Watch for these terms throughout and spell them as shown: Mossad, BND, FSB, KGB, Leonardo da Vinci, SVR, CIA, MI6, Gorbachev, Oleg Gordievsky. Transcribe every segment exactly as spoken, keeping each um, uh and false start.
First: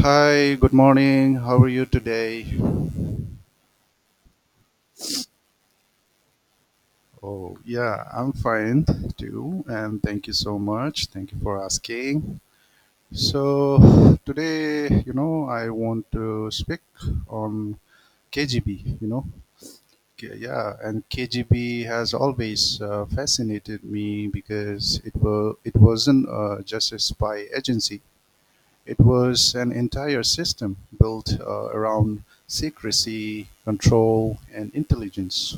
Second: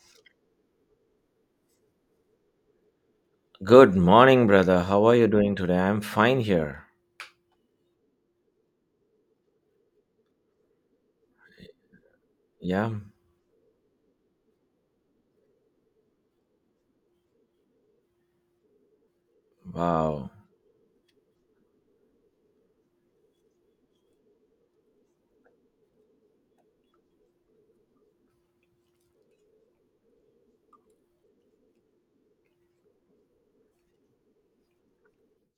Hi, good morning. How are you today? Good morning, brother. How are you doing today? I'm fine here. Oh, yeah, I'm fine too. And thank you so much. Thank you for asking. Yeah. So, today, you know, I want to speak on K G B, you know. Wow. K- Yeah, and K G B has always uh, fascinated me because it, were, it wasn't uh, just a spy agency. It was an entire system built uh, around secrecy, control, and intelligence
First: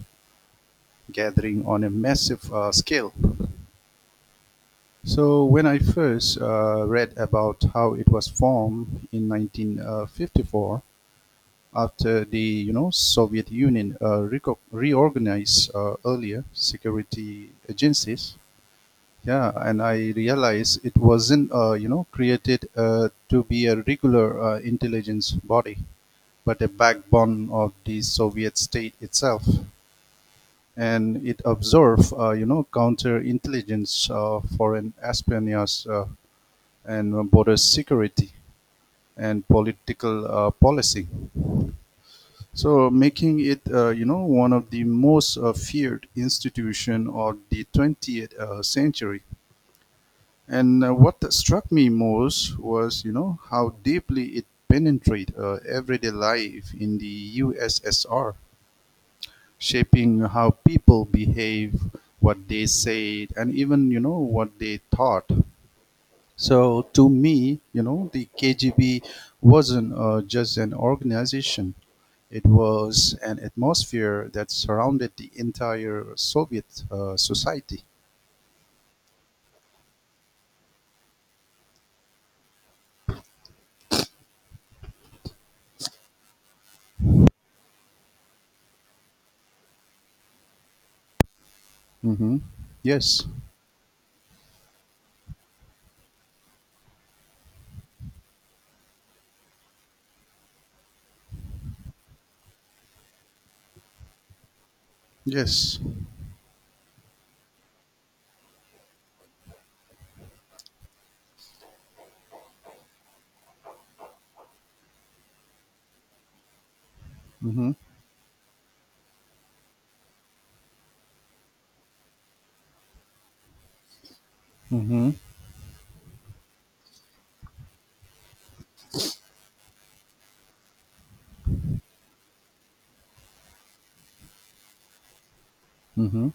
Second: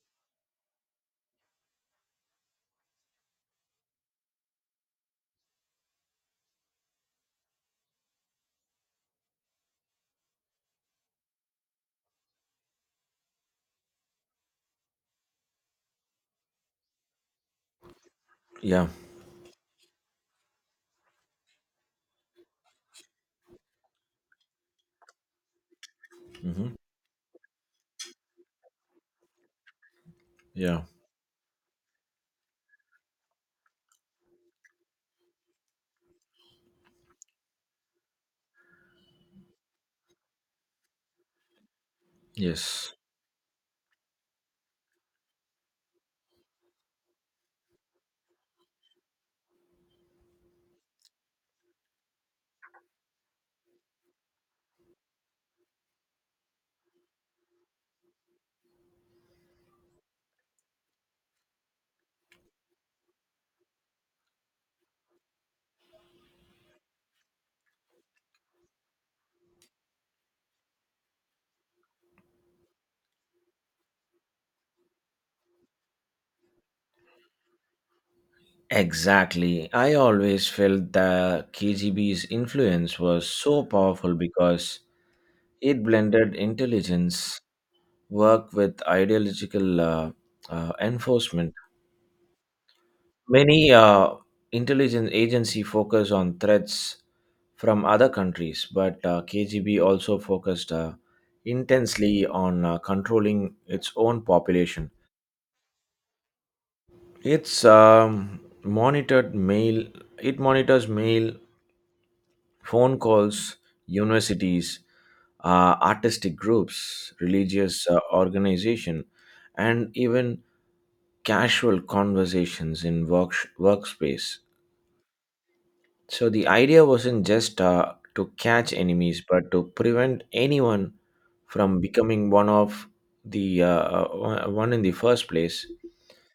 gathering on a massive uh, scale. So when I first uh, read about how it was formed in nineteen fifty-four, after the you know Soviet Union uh, reorganized uh, earlier security agencies, Yeah. yeah, and I realized it wasn't uh, you know created uh, to be a regular uh, intelligence body, but a hmm backbone of the Soviet state itself. Yeah. And it observed, uh, you know, counterintelligence, uh, foreign espionage, uh, and border security and political uh, policy. So Yes. making it, uh, you know, one of the most uh, feared institution of the twentieth uh, century. And uh, what struck me most was, you know, how deeply it penetrated uh, everyday life in the U S S R, shaping how people behave, what they said, and even you know what they thought. So to me, you know, the K G B wasn't uh, just an organization. It was an atmosphere that surrounded the entire Soviet uh, society. Exactly. I always felt the K G B's influence was so powerful because it blended intelligence work with ideological uh, uh, enforcement. Hmm. Yes. Many uh, intelligence agency focus on threats from other countries, but uh, K G B also focused uh, intensely on uh, controlling its own population. Yes. It's um, monitored mail. It monitors mail, phone calls, universities, uh, artistic groups, Mm-hmm. religious uh, organization, and even casual conversations in work workspace. Mm-hmm. So the idea wasn't just uh, to catch enemies, but to prevent anyone from becoming one of the uh, uh, one in the first place. Mm-hmm.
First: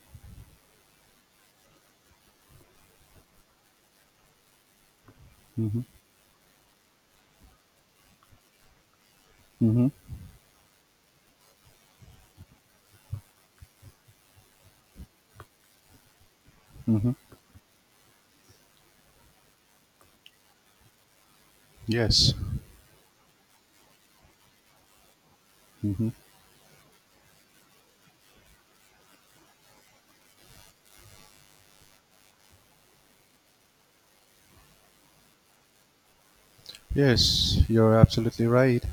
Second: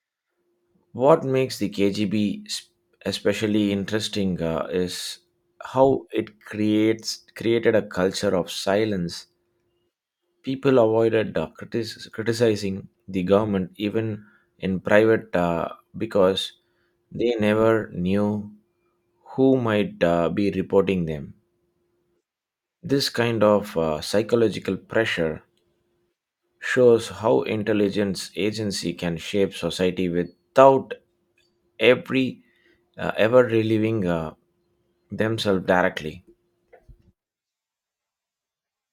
What makes the K G B sp- especially interesting uh, is Mm-hmm. how it creates created a culture of silence. Mm-hmm. People avoided uh, critis- criticizing the government even in private uh, because Mm-hmm. they never knew who might uh, be reporting them. Yes. This kind of uh, psychological pressure Mm-hmm. shows how intelligence agency can shape society without every uh, ever relieving uh, themselves directly. Yes, you're absolutely right.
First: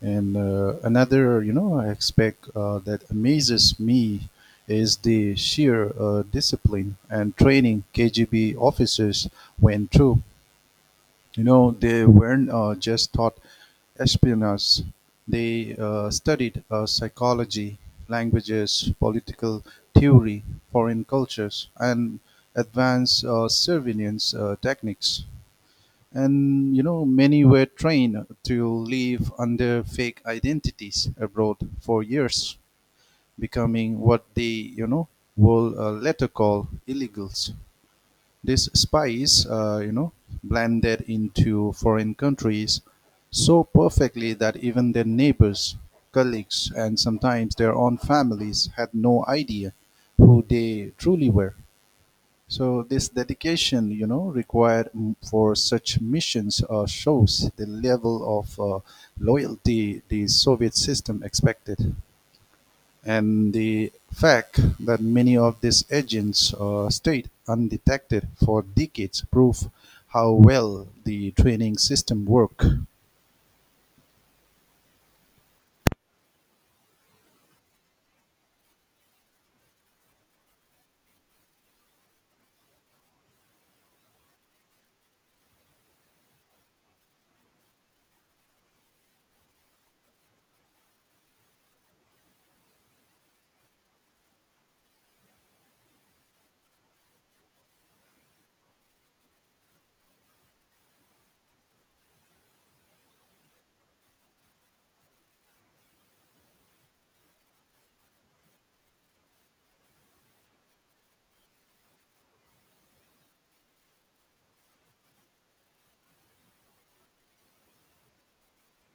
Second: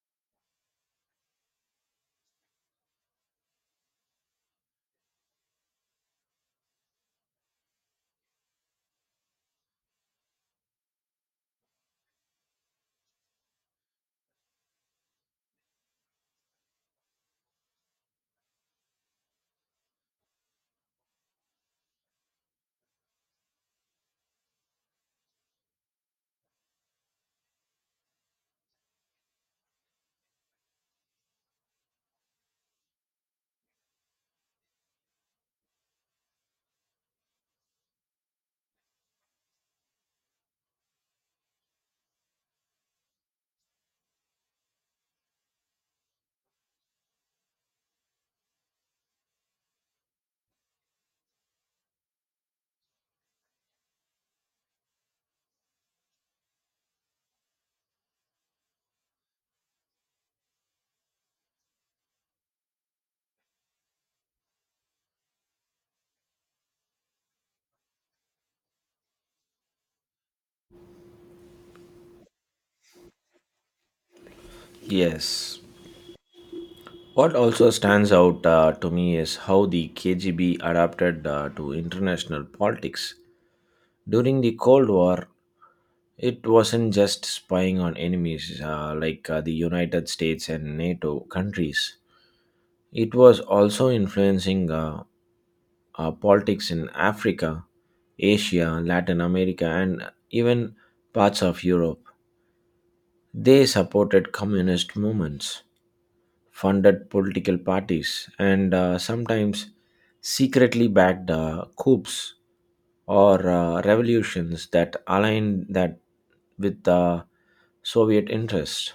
And uh, another, you know, aspect uh, that amazes me is the sheer uh, discipline and training K G B officers went through. You know, they weren't uh, just taught espionage. They uh, studied uh, psychology, languages, political theory, foreign cultures, and advanced uh, surveillance uh, techniques. And you know, many were trained to live under fake identities abroad for years, becoming what they, you know, will uh, later call illegals. These spies, uh, you know, blended into foreign countries so perfectly that even their neighbors, colleagues, and sometimes their own families had no idea who they truly were. So this dedication, you know, required mm, for such missions uh, shows the level of uh, loyalty the Soviet system expected, and the fact that many of these agents uh, stayed undetected for decades prove how well the training system worked. Yes. What also stands out uh, to me is how the K G B adapted uh, to international politics. During the Cold War, it wasn't just spying on enemies uh, like uh, the United States and NATO countries, it was also influencing uh, uh, politics in Africa, Asia, Latin America, and even parts of Europe. They supported communist movements, funded political parties, and uh, sometimes secretly backed uh, coups or uh, revolutions that aligned that with the Soviet interest.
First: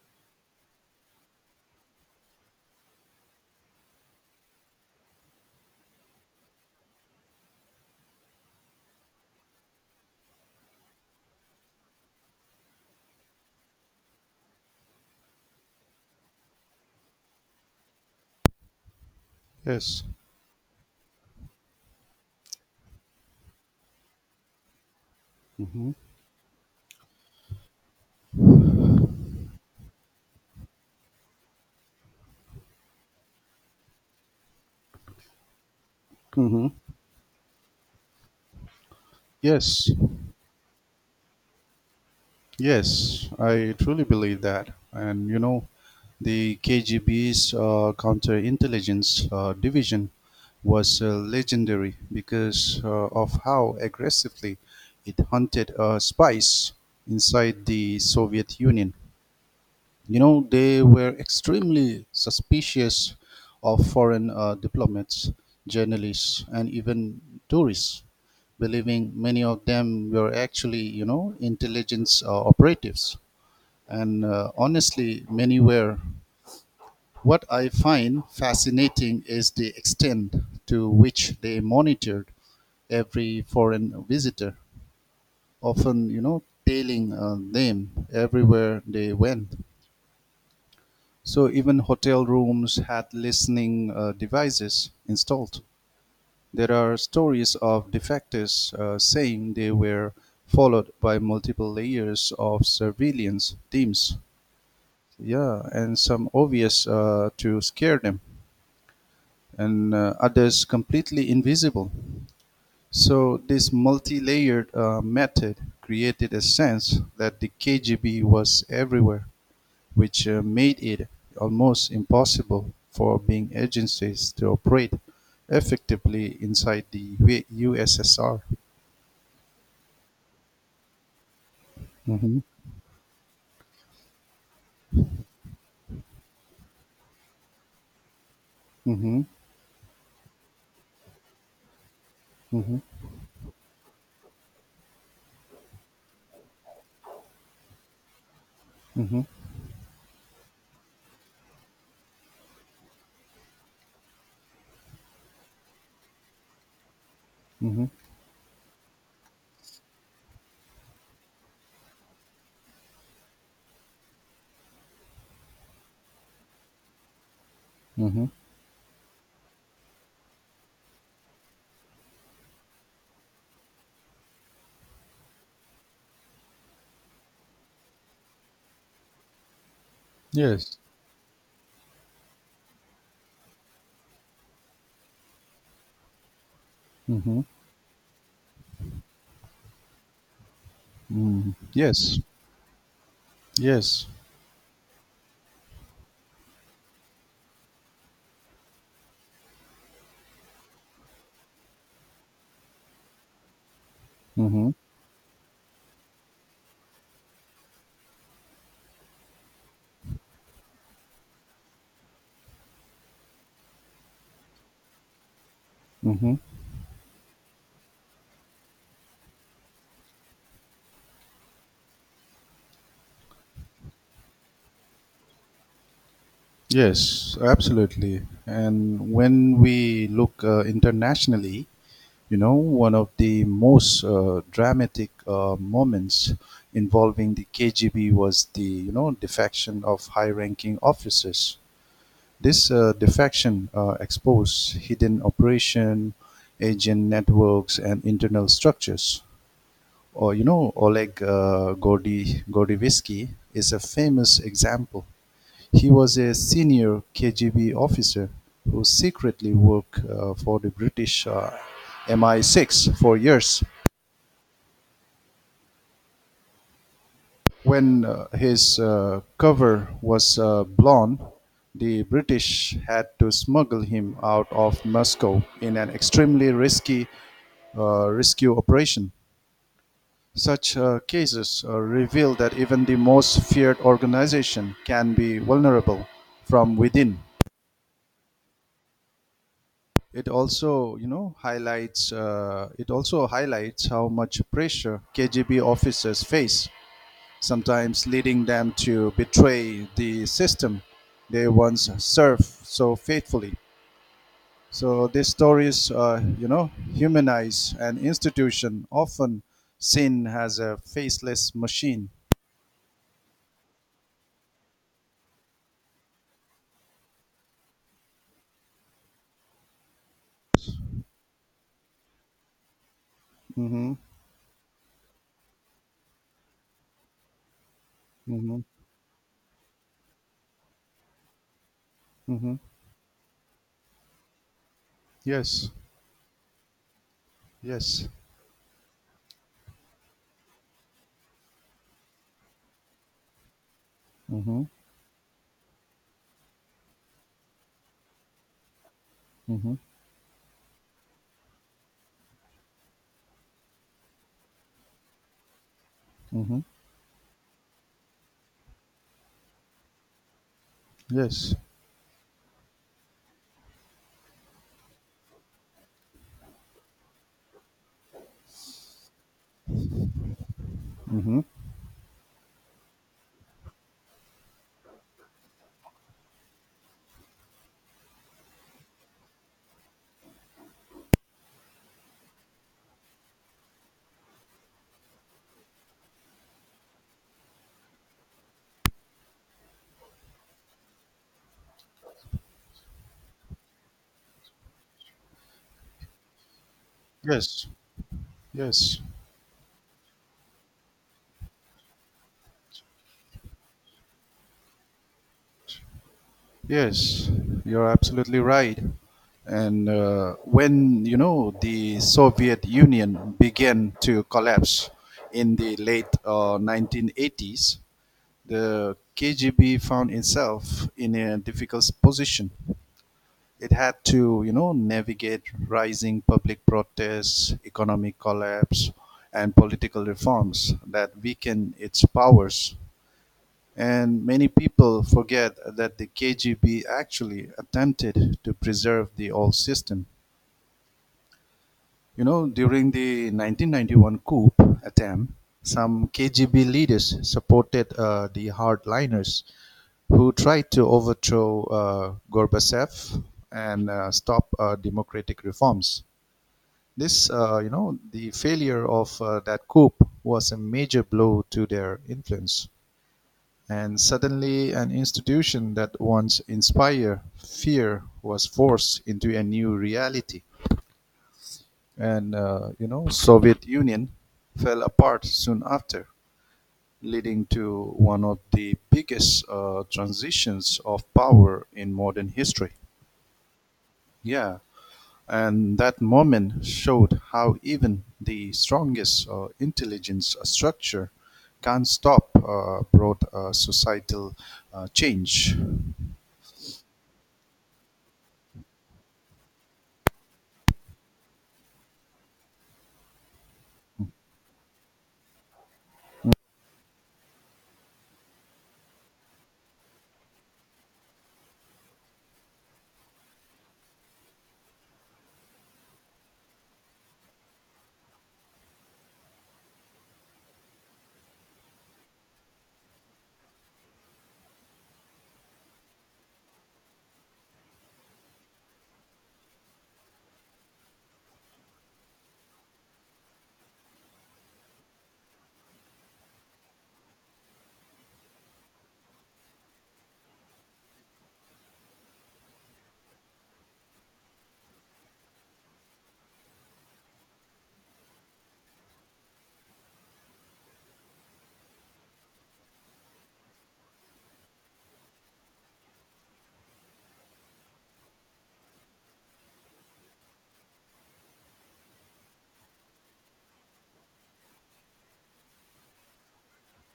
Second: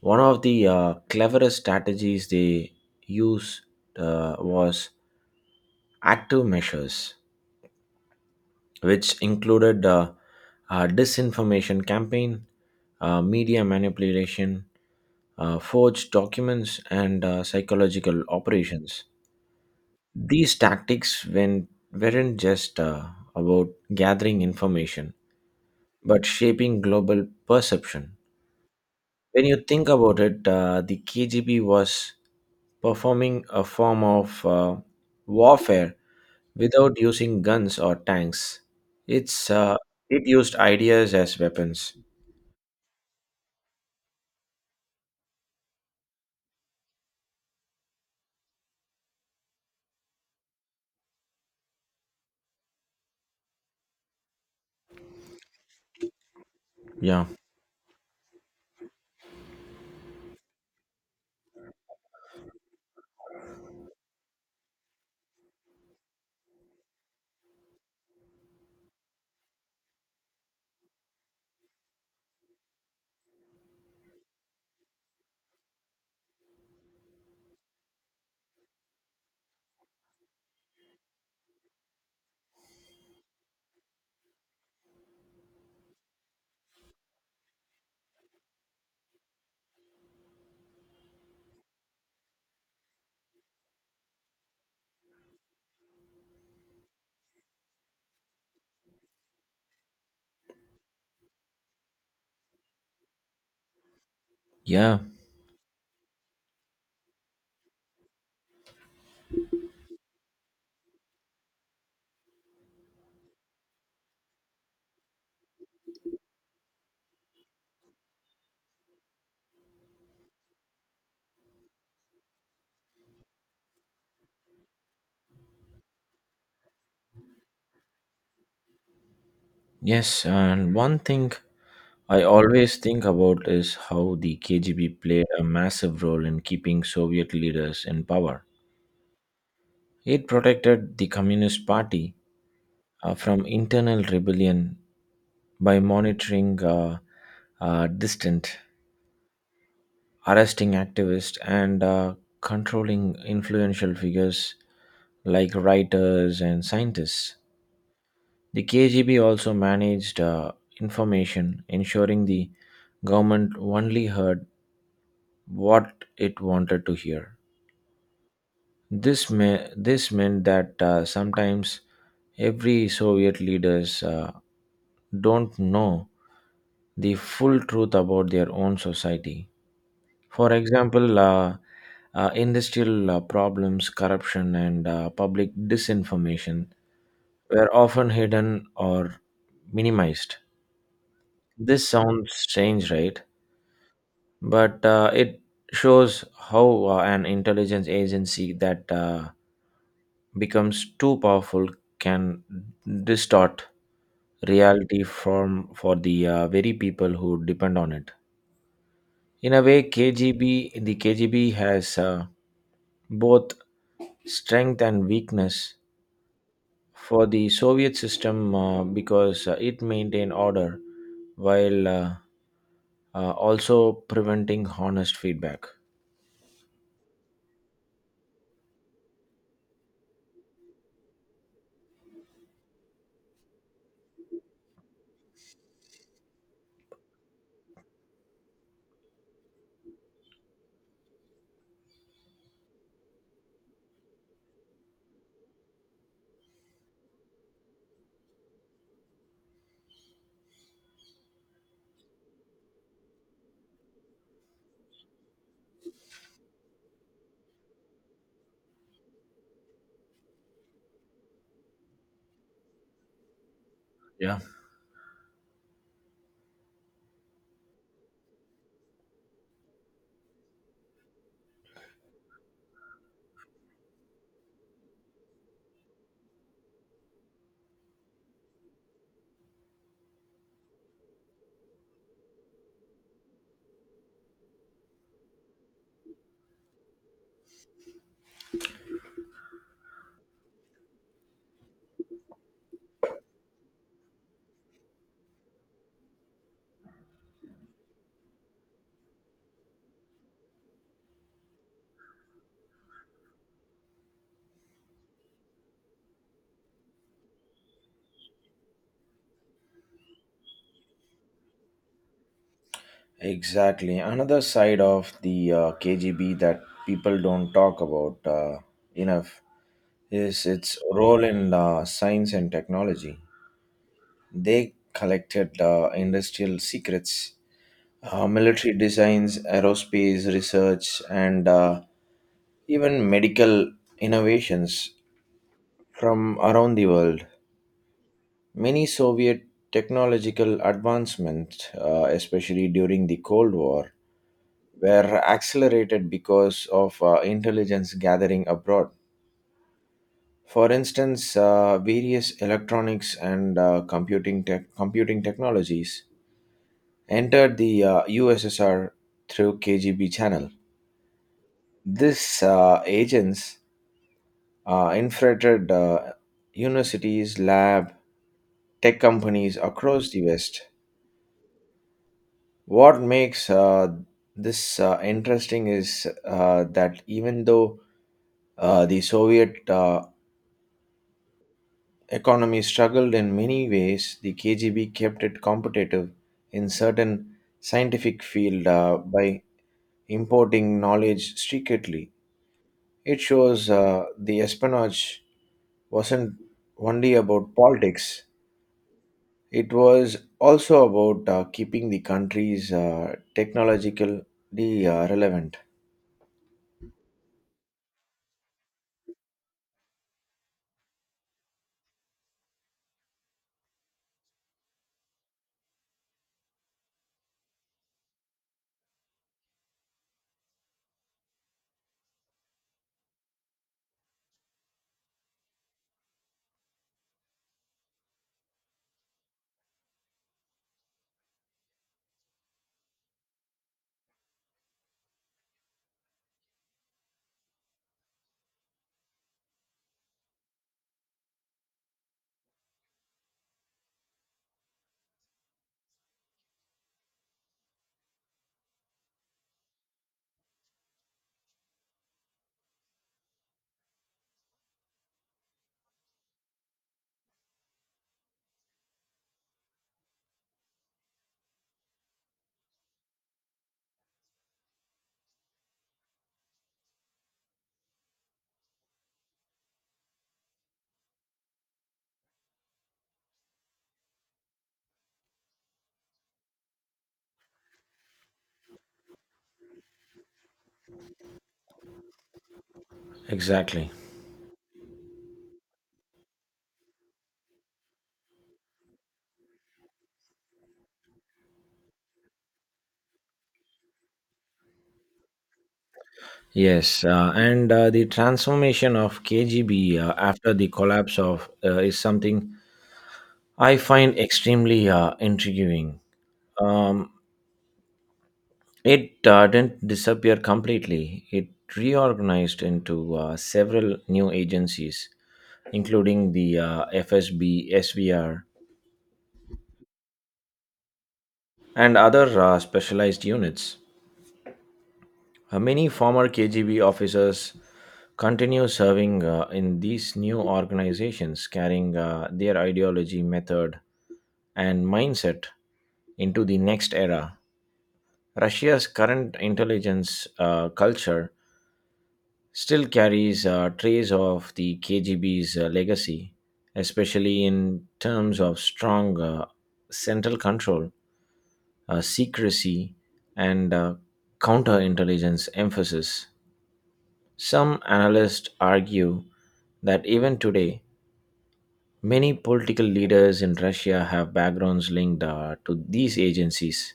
One of the uh, cleverest strategies they used uh, was active measures, which included uh, a disinformation campaign, uh, media manipulation, uh, forged documents, and uh, psychological operations. Yes. These tactics when, weren't just uh, about gathering information, Hmm. but shaping global perception. When you think about it, uh, the K G B was performing a form of uh, warfare Hmm. without using guns or tanks. It's uh, Yes. it used ideas as weapons. Yes, I truly believe that. And you know, the K G B's uh, counterintelligence uh, division was uh, legendary because uh, of how aggressively it hunted uh, spies Yeah, inside the Soviet Union. You know, they were extremely suspicious of foreign uh, diplomats, journalists, and even tourists, believing many of them were actually, you know, intelligence uh, operatives. And uh, honestly, many were. What I find fascinating is the extent to which they monitored every foreign visitor, often, you know, tailing uh, them everywhere they went. So even hotel rooms had listening uh, devices installed. There are stories of defectors uh, saying they were followed by multiple layers of surveillance teams, yeah, yeah, and some obvious uh, to scare them, and uh, others completely invisible. So, this multi layered uh, method created a sense that the K G B was everywhere, which uh, made it almost impossible for being agencies to operate effectively inside the U- USSR. yes. And one thing I Mm-hmm. always think about is how the K G B played a massive role in keeping Soviet leaders in power. Mm-hmm. It protected the Communist Party Mm-hmm. uh, from internal rebellion by monitoring uh, uh, distant, Mm-hmm. arresting activists, and uh, controlling influential figures like writers and scientists. Mm-hmm. The K G B also managed uh, information, ensuring the government only heard what it wanted to hear. Mm-hmm. This, me- this meant that uh, sometimes every Soviet leaders uh, don't know the full truth about their own society. For Yes. example, uh, uh, industrial uh, problems, corruption, and uh, public disinformation Mm-hmm. were often hidden or minimized. Mm-hmm. This Yes. sounds strange, right? Yes. But uh, it shows how uh, an intelligence agency that uh, becomes too powerful can distort Mm-hmm. reality from for the uh, very people who depend on it. In a way, K G B the K G B has uh, both strength and weakness Hmm. for the Soviet system uh, because uh, it maintained order while uh, uh, also preventing honest feedback. Yes, absolutely. And when we look uh, internationally, you know, one of the most uh, dramatic uh, moments involving the K G B was the, you know, defection of high-ranking officers. This uh, defection uh, exposed hidden operation, agent networks, and internal structures. Or, you know, Oleg uh, Gordy, Gordievsky is a famous example. He was a senior K G B officer who secretly worked uh, for the British uh, M I six for years. Yeah. When uh, his uh, cover was uh, blown, the British had to smuggle him out of Moscow in an extremely risky uh, rescue operation. Such uh, cases uh, reveal that even the most feared organization can be vulnerable from within. it also you know highlights uh, it also highlights how much pressure K G B officers face, sometimes leading them to betray the system they once served so faithfully. So these stories, uh, you know, humanize an institution often seen as a faceless machine. Exactly. Another side of the uh, K G B that people don't talk about uh, enough is its role in uh, science and technology. Mm-hmm. They collected uh, industrial secrets, uh, Mm-hmm. military designs, aerospace research, and uh, Mm-hmm. even medical innovations Yes. from around the world. Yes. Many Soviet technological advancements, uh, especially during the Cold War, Mm-hmm. were accelerated because of uh, intelligence gathering abroad. Mm-hmm. For instance, uh, various electronics and uh, computing tech computing technologies Mm-hmm. entered the uh, U S S R through K G B channel. Yes. These uh, agents uh, infiltrated uh, universities, lab, tech companies across the West. Mm-hmm. What makes uh, this uh, interesting is uh, that even though uh, the Soviet uh, economy struggled in many ways, the K G B kept it competitive in certain scientific field uh, by importing knowledge secretly. It shows uh, the espionage wasn't only about Yes. politics; Yes. it was also about uh, keeping the country's uh, technologically uh, relevant. Yes, you're absolutely right. And uh, when you know the Soviet Union began to collapse in the late uh, nineteen eighties, the K G B found itself in a difficult position. It had to, you know, navigate rising public protests, economic collapse, and political reforms that weakened its powers, and many people forget that the K G B actually attempted to preserve the old system. You know, during the nineteen ninety-one coup attempt, some K G B leaders supported uh, the hardliners who tried to overthrow uh, Gorbachev and uh, stop uh, democratic reforms. This, uh, you know, the failure of uh, that coup was a major blow to their influence. And suddenly an institution that once inspired fear was forced into a new reality. And uh, you know, Soviet Union fell apart soon after, leading to one of the biggest uh, transitions of power in modern history. Exactly. Yeah, and that moment showed how even the strongest uh, intelligence structure can't stop uh, broad uh, societal uh, change. Yes, uh, and uh, the transformation of K G B uh, after the collapse of uh, is something I find extremely uh, intriguing. Um, it uh, didn't disappear completely. It reorganized into uh, several new agencies, including the uh, F S B, S V R, and other uh, specialized units. Uh, many former K G B officers continue serving uh, in these new organizations, carrying uh, their ideology, method, and mindset into the next era. Russia's current intelligence uh, culture still carries uh, trace of the K G B's uh, legacy, especially in terms of strong uh, central control, uh, secrecy, and uh, counterintelligence emphasis. Some analysts argue that even today, many political leaders in Russia have backgrounds linked uh, to these agencies,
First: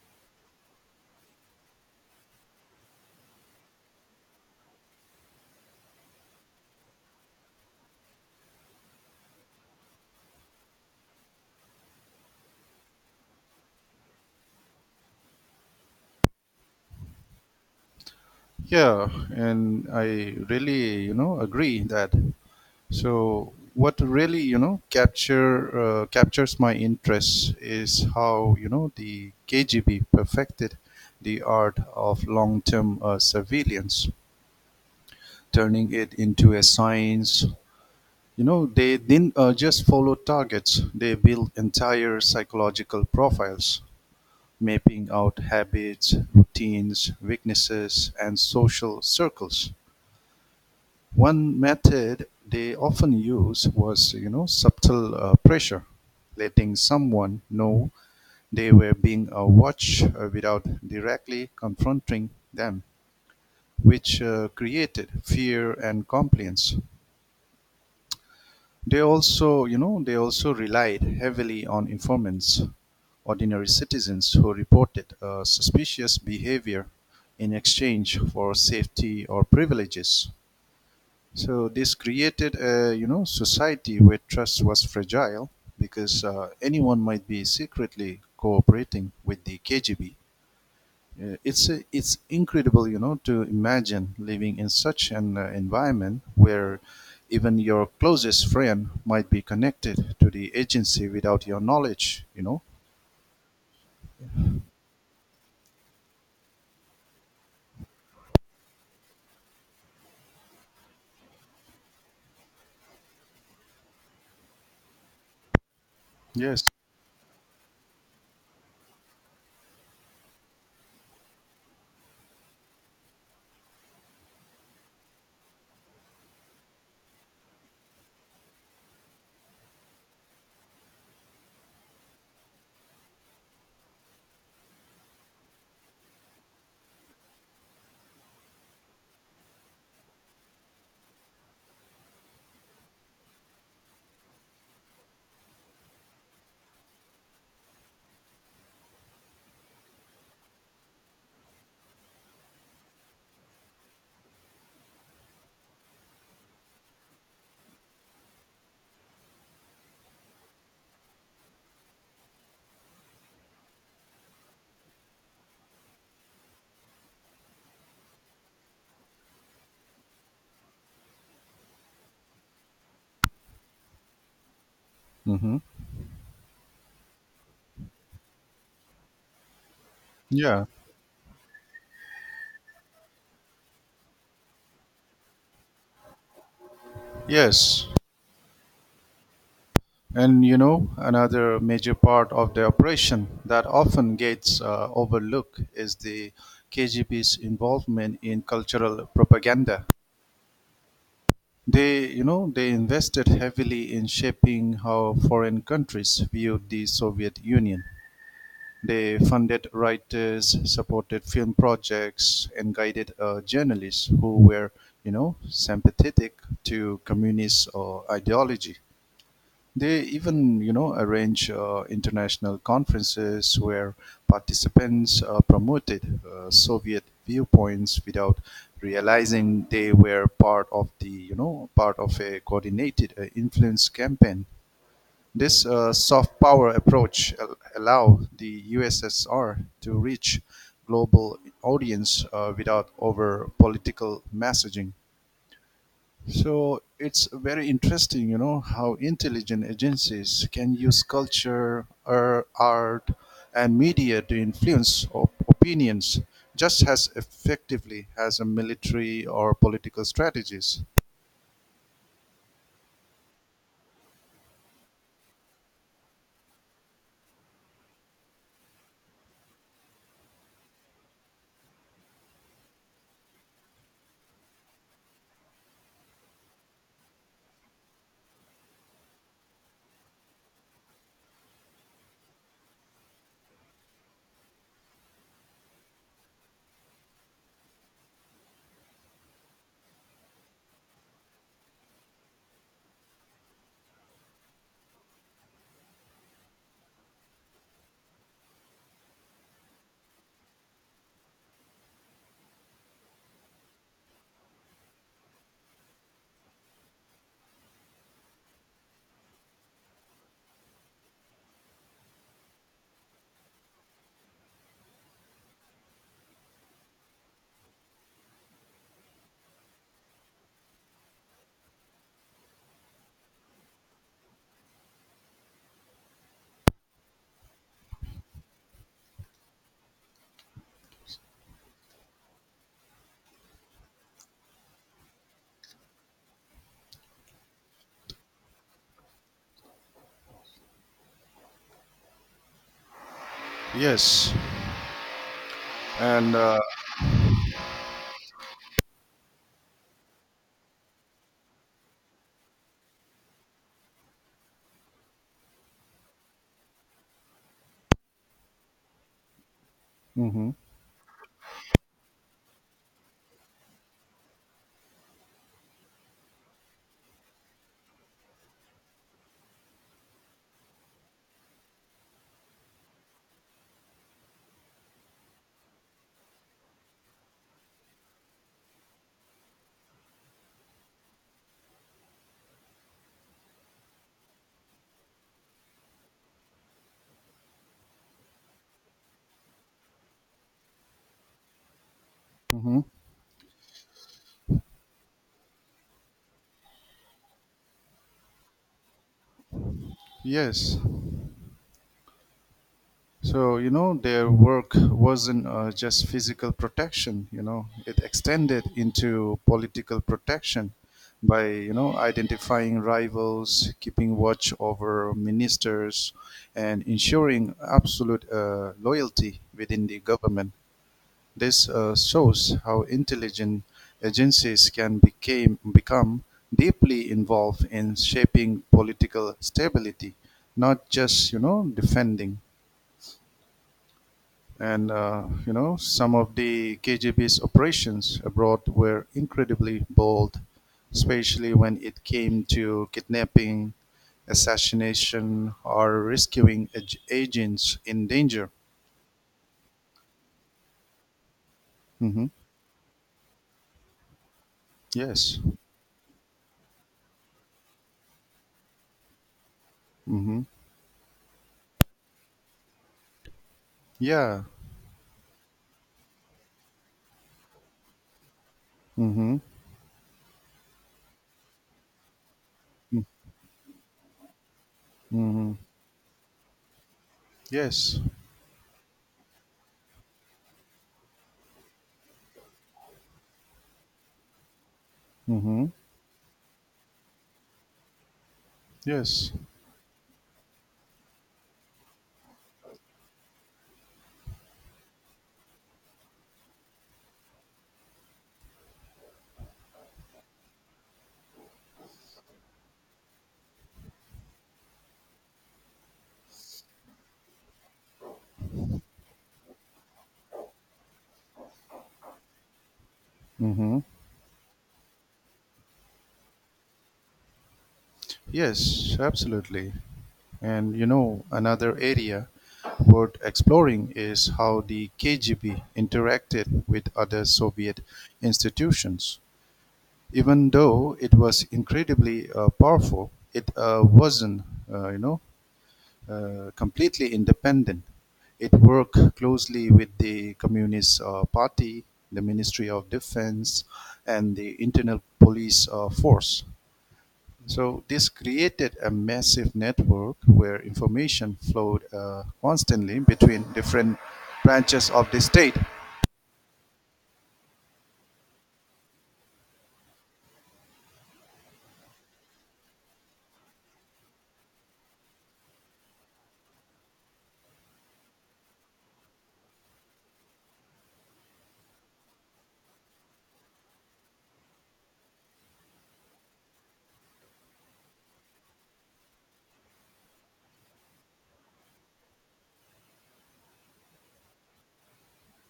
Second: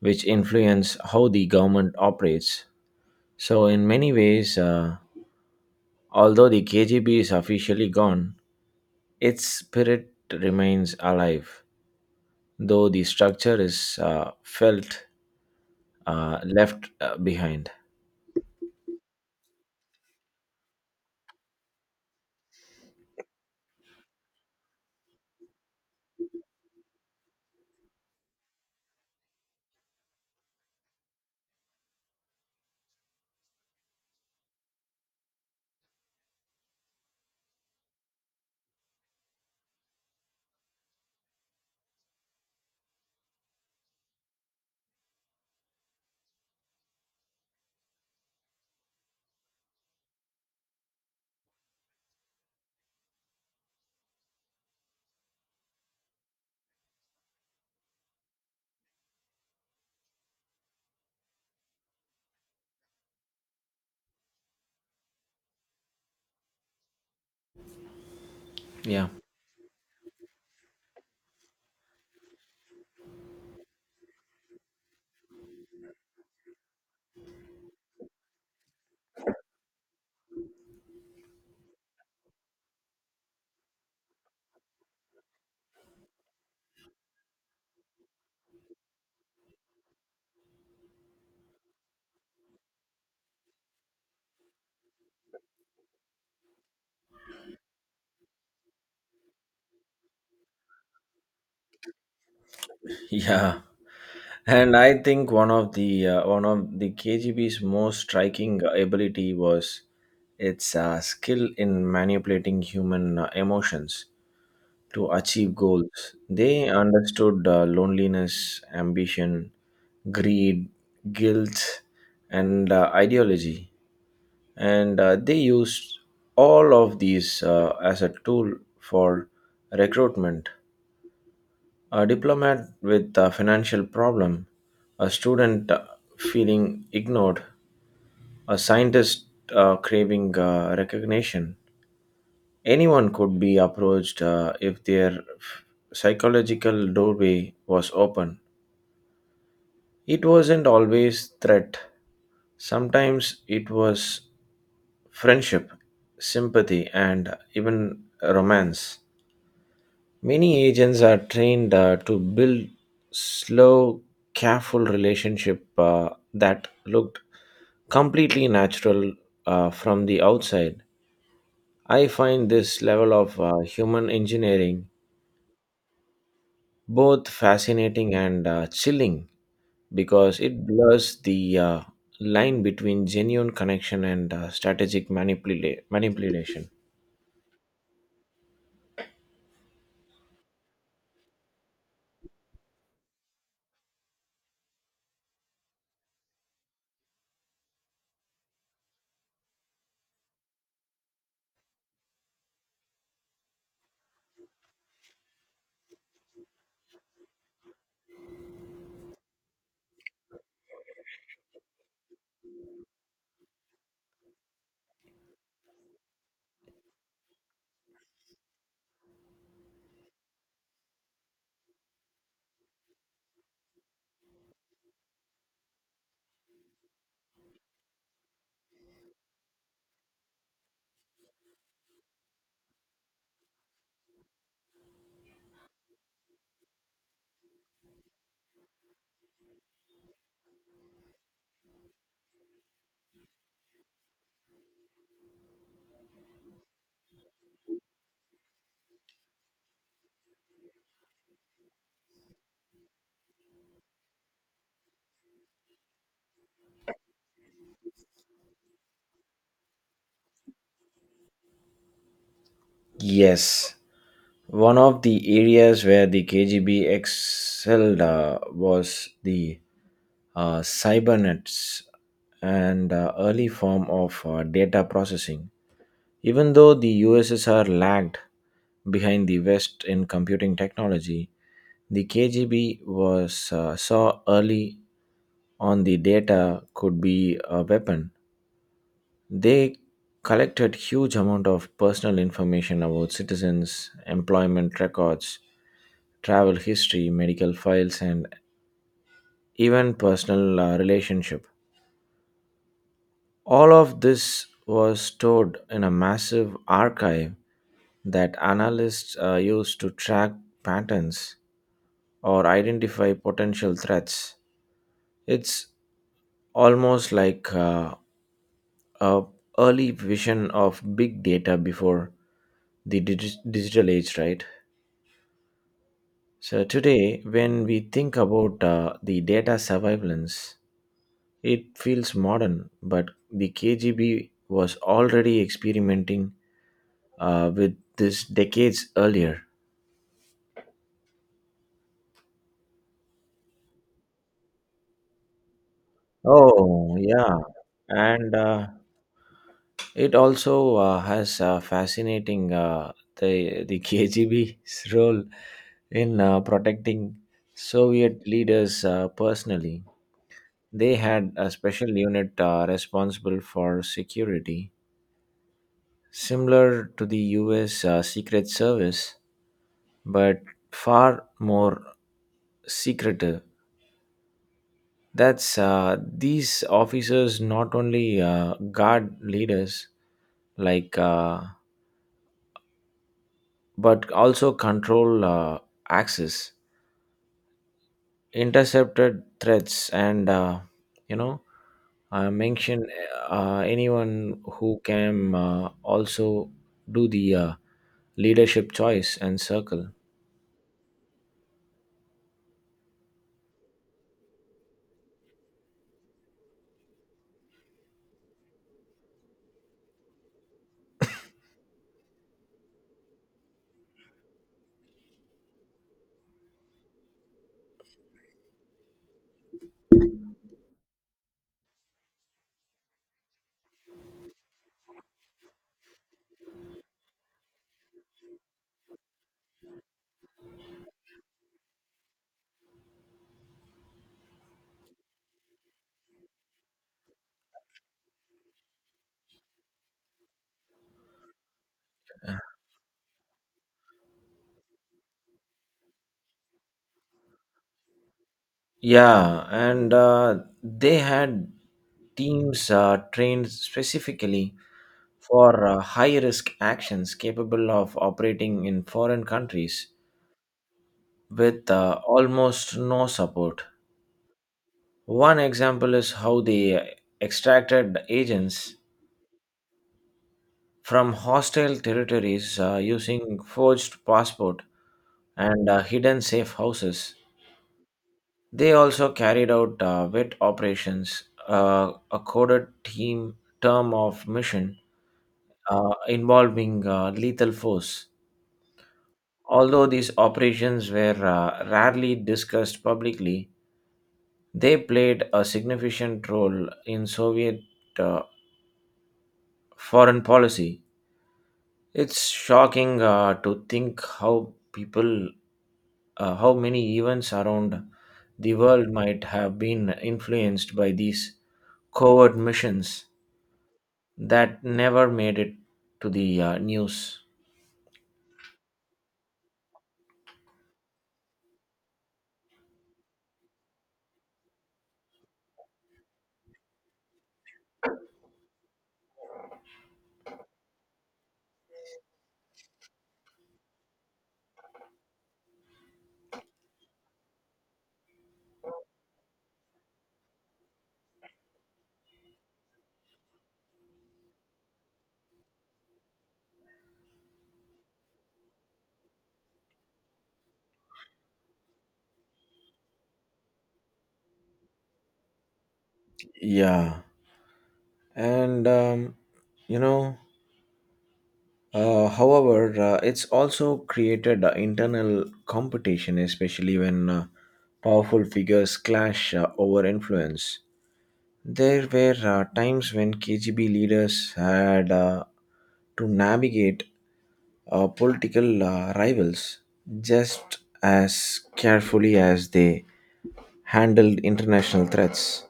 which influence how the government operates. So, in many ways, uh, although the K G B is officially gone, its spirit remains alive, though the structure is uh, felt uh, left uh, behind. Yeah, and I really, you know, agree that. So what really, you know, capture uh, captures my interest is how, you know, the K G B perfected the art of long-term uh, surveillance, turning it into a science. You know, they didn't uh, just follow targets; they built entire psychological profiles, mapping out habits, routines, weaknesses, and social circles. One method they often used was, you know, subtle uh, pressure, letting someone know they were being uh, watched uh, without directly confronting them, which uh, created fear and compliance. They Yeah. also, you know, they also relied heavily on informants, ordinary citizens who reported uh, suspicious behavior in exchange for safety or privileges. So this created a you know society where trust was fragile because uh, anyone might be secretly cooperating with the K G B. Uh, it's a, it's incredible you know to imagine living in such an uh, environment where even your closest friend might be connected to the agency without your knowledge. You know. Yeah. And I think one of the uh, one of the K G B's most striking ability was its uh, skill in manipulating human uh, emotions to achieve goals. Yes. They understood uh, loneliness, ambition, greed, guilt, and uh, ideology, and uh, they used all of these uh, as a tool for recruitment: a diplomat with a financial problem, a student uh, feeling ignored, a scientist uh, craving uh, recognition. Anyone could be approached uh, if their psychological doorway was open. It wasn't always threat. Sometimes it was friendship, sympathy, and even romance. Many agents are trained uh, to build slow, careful relationship uh, that looked completely natural uh, from the outside. I find this level of uh, human engineering Mm-hmm. both fascinating and uh, chilling because Yeah. it blurs the uh, line between genuine connection and uh, strategic manipula- manipulation. Yes. And you know, another major part of the operation that often gets uh, overlooked is the K G B's involvement in cultural propaganda. They, you know, they invested heavily in shaping how foreign countries viewed the Soviet Union. They funded writers, supported film projects, and guided uh, journalists who were, you know, sympathetic to communist uh, ideology. They even, you know, arrange uh, international conferences where participants uh, promoted uh, Soviet viewpoints without realizing they were part of the, you know, part of a coordinated uh, influence campaign. This uh, soft power approach al- allowed the U S S R to reach global audience uh, without over political messaging. So it's very interesting, you know, how intelligent agencies can use culture, er, art, and media to influence op- opinions just as effectively as a military or political strategies. Yes, one of the areas where the K G B excelled uh, was the uh, cybernetics and uh, early form of uh, data processing. Even though the U S S R lagged behind the West in computing technology, the K G B was uh, saw early on the data could be a weapon. They collected huge amount of personal information about citizens, employment records, travel history, medical files, and even personal uh, relationship. All of this was stored in a massive archive that analysts uh, use to track patterns or identify potential threats. It's almost like uh, a early vision of big data before the digi- digital age, right? So today, when we think about uh, the data surveillance, it feels modern, but the K G B was already experimenting uh, with this decades earlier. Yes, and uh, Oh, yeah. And uh, It also uh, has uh, fascinating uh, the the K G B's role in uh, protecting Soviet leaders uh, personally. mhm, They had a special unit uh, responsible for security, similar to the U S uh, Secret Service, but far more secretive. That's uh, These officers not only uh, guard leaders like. Uh, but also control uh, access, intercepted threats, and uh, you know uh, mhm. mention uh, anyone who can uh, also do the uh, leadership choice and circle. Yes, so, you know, their work wasn't uh, just physical protection, you know, it extended into political protection by, you know, identifying rivals, keeping watch over ministers, and ensuring absolute uh, loyalty within the government. This uh, shows how intelligent agencies can became, become deeply involved in shaping political stability, not just, you know, defending. And, uh, you know, some of the K G B's operations abroad were incredibly bold, especially when it came to kidnapping, assassination, or rescuing ag- agents in danger. Yeah, and uh, they had Hmm. teams uh, trained specifically Yes. for uh, high risk actions capable of operating in foreign countries Hmm. with uh, almost no support. Yeah. One example is how they extracted agents Hmm. from hostile territories uh, using forged passport Hmm. and uh, hidden safe houses. Yes. They also carried out uh, wet operations, uh, a coded team term of mission Hmm. uh, involving uh, lethal force. Yes. Although these operations were uh, rarely discussed publicly, they played a significant role in Soviet uh, foreign policy. It's shocking uh, to think how people, uh, how many events around the world might have been influenced by these covert missions Hmm. that never made it to the uh, news. Yes, absolutely. And you know, another area worth exploring is how the K G B interacted with other Soviet institutions. Even though it was incredibly uh, powerful, it uh, wasn't, uh, you know, uh, completely independent. It worked closely with the Communist uh, Party, the Ministry of Defense, and the internal police uh, force. So this created a massive network where information flowed uh, constantly between different branches of the state. Yeah, and um, you know, uh, however, uh, it's also created uh, internal competition, especially when uh, powerful figures clash uh, over influence. There were uh, times when K G B leaders had uh, to navigate uh, political uh, rivals just as carefully as they handled international threats.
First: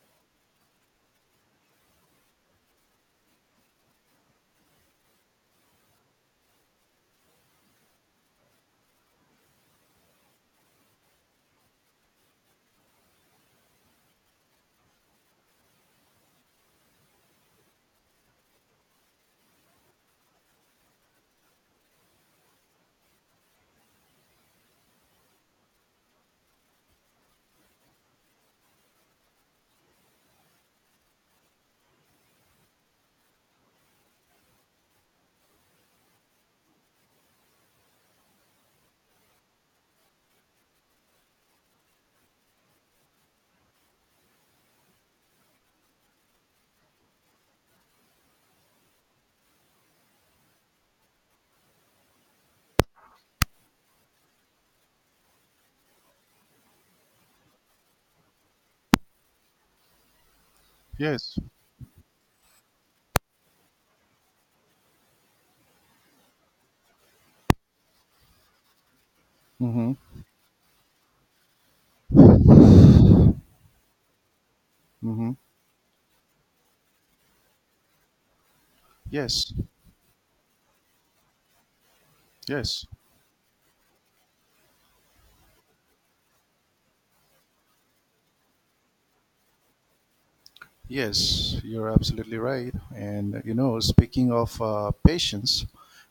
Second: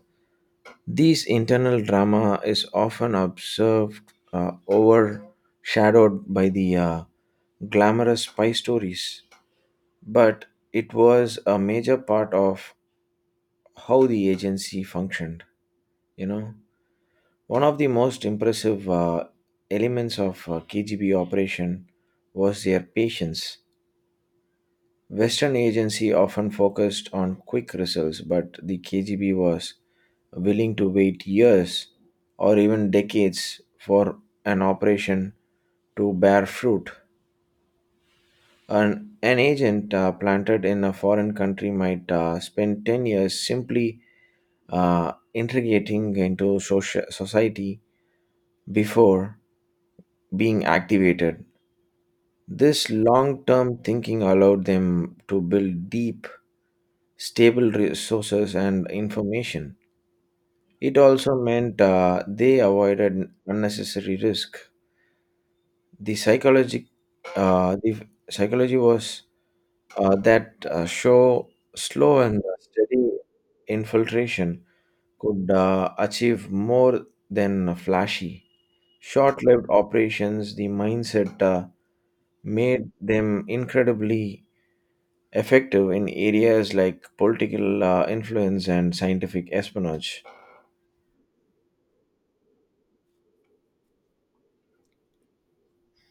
This internal drama is often observed uh, overshadowed by the uh, glamorous spy stories, but it was a major part of how the agency functioned, you know. One of the most impressive uh, elements of uh, K G B operation was their patience. Western agency often focused on quick results, but the K G B was willing to wait years or even decades for an operation to bear fruit. An, an agent uh, planted in a foreign country might uh, spend ten years simply uh, integrating into socia- society before being activated. This long term thinking allowed them to build deep, stable resources and information. It also Yes. meant uh, they avoided unnecessary risk. The psychology, uh, the psychology was uh, Mm-hmm. that uh, show slow and steady infiltration Mm-hmm. could uh, achieve more than flashy, Yes. short-lived operations. The mindset uh, Yes. made them incredibly effective in areas like political uh, influence and scientific espionage. Yes. You're absolutely right. And you know, speaking of uh, patients,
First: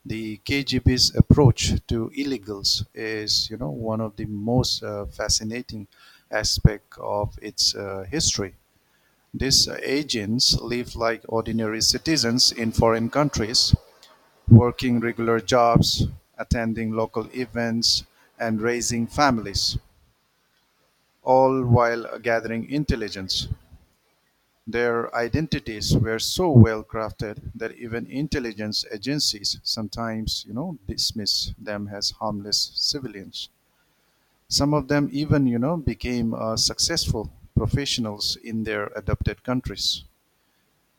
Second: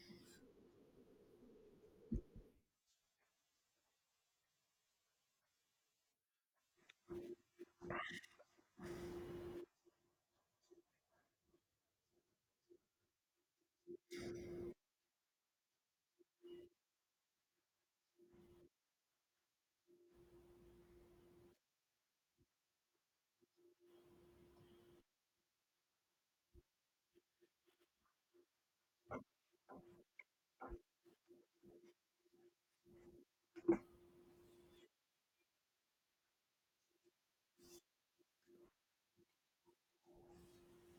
the K G B's approach to illegals is, you know, one of the most uh, fascinating aspect of its uh, history. These agents live like ordinary citizens in foreign countries, working regular jobs, attending local events, and raising families, all while gathering intelligence. Their identities were so well crafted that even intelligence agencies sometimes, you know, dismiss them as harmless civilians. Some of them even, you know, became uh, successful professionals in their adopted countries.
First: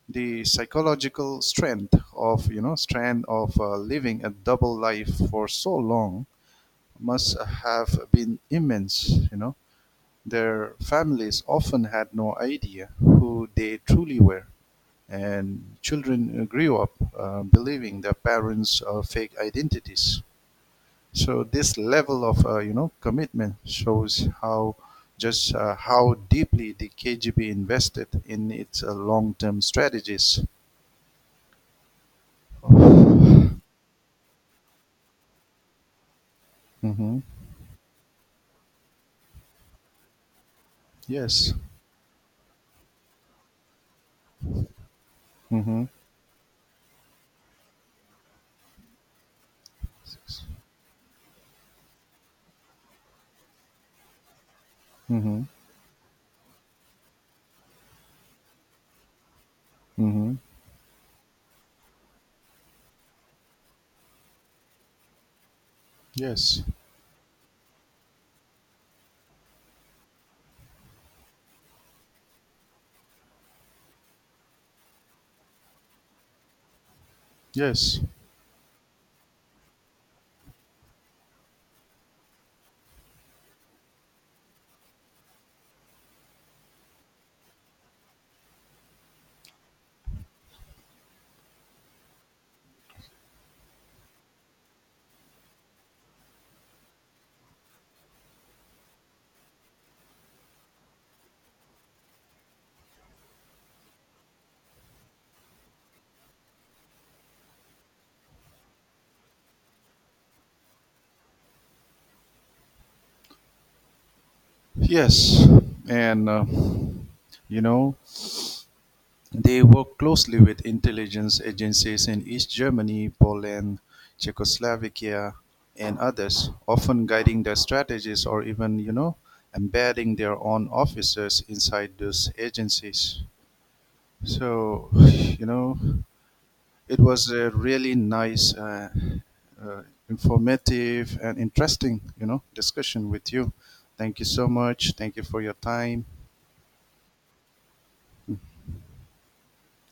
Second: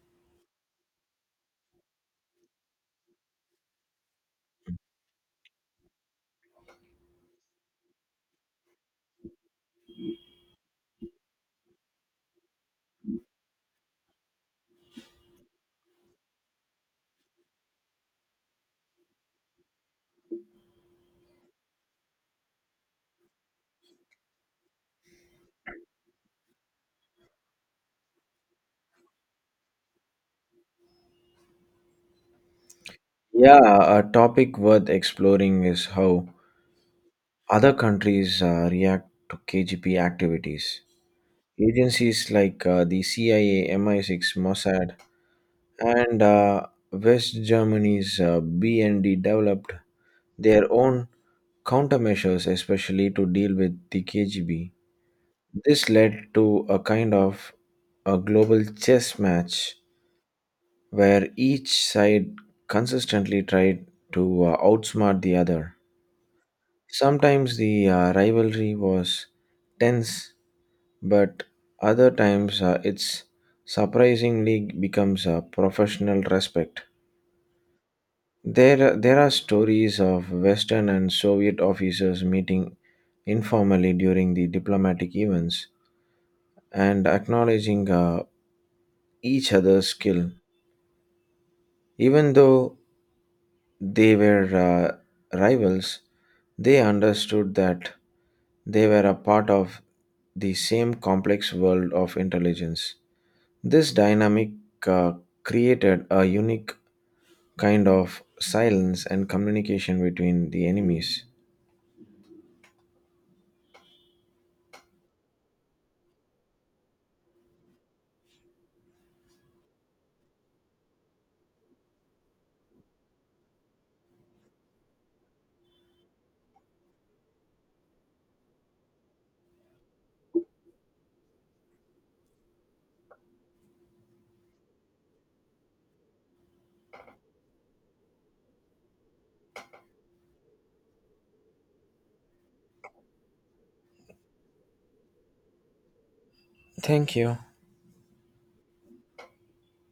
The psychological strength of you know strand of uh, living a double life for so long must have been immense, you know their families often had no idea who they truly were, and children grew up uh, believing their parents are fake identities. So this level of uh, you know commitment shows how just uh, how deeply the K G B invested in its uh, long-term strategies. Yeah, a topic worth exploring is how Mhm. other countries uh, react to K G B activities. Yes. Agencies like uh, the C I A, M I six, Mossad, Mm-hmm. and uh, West Germany's uh, B N D developed their own countermeasures, especially to deal with the K G B. Mm-hmm. This led to a kind of a global chess match Mm-hmm. where each side consistently tried to uh, outsmart the other. Yes. Sometimes the uh, rivalry was tense, but other times uh, it's surprisingly becomes a professional respect. Yes. There, there are stories of Western and Soviet officers meeting informally during the diplomatic events and acknowledging uh, each other's skill. Even though they were uh, rivals, they understood that they were a part of the same complex world of intelligence. This dynamic uh, created a unique kind of silence and communication between the enemies. Yes. And uh, you know, they work closely with intelligence agencies in East Germany, Poland, Czechoslovakia, and others, often guiding their strategies or even, you know, embedding their own officers inside those agencies. So, you know, it was a really nice, uh, uh, informative, and interesting, you know, discussion with you. Thank you so much. Thank you for your time. Thank you.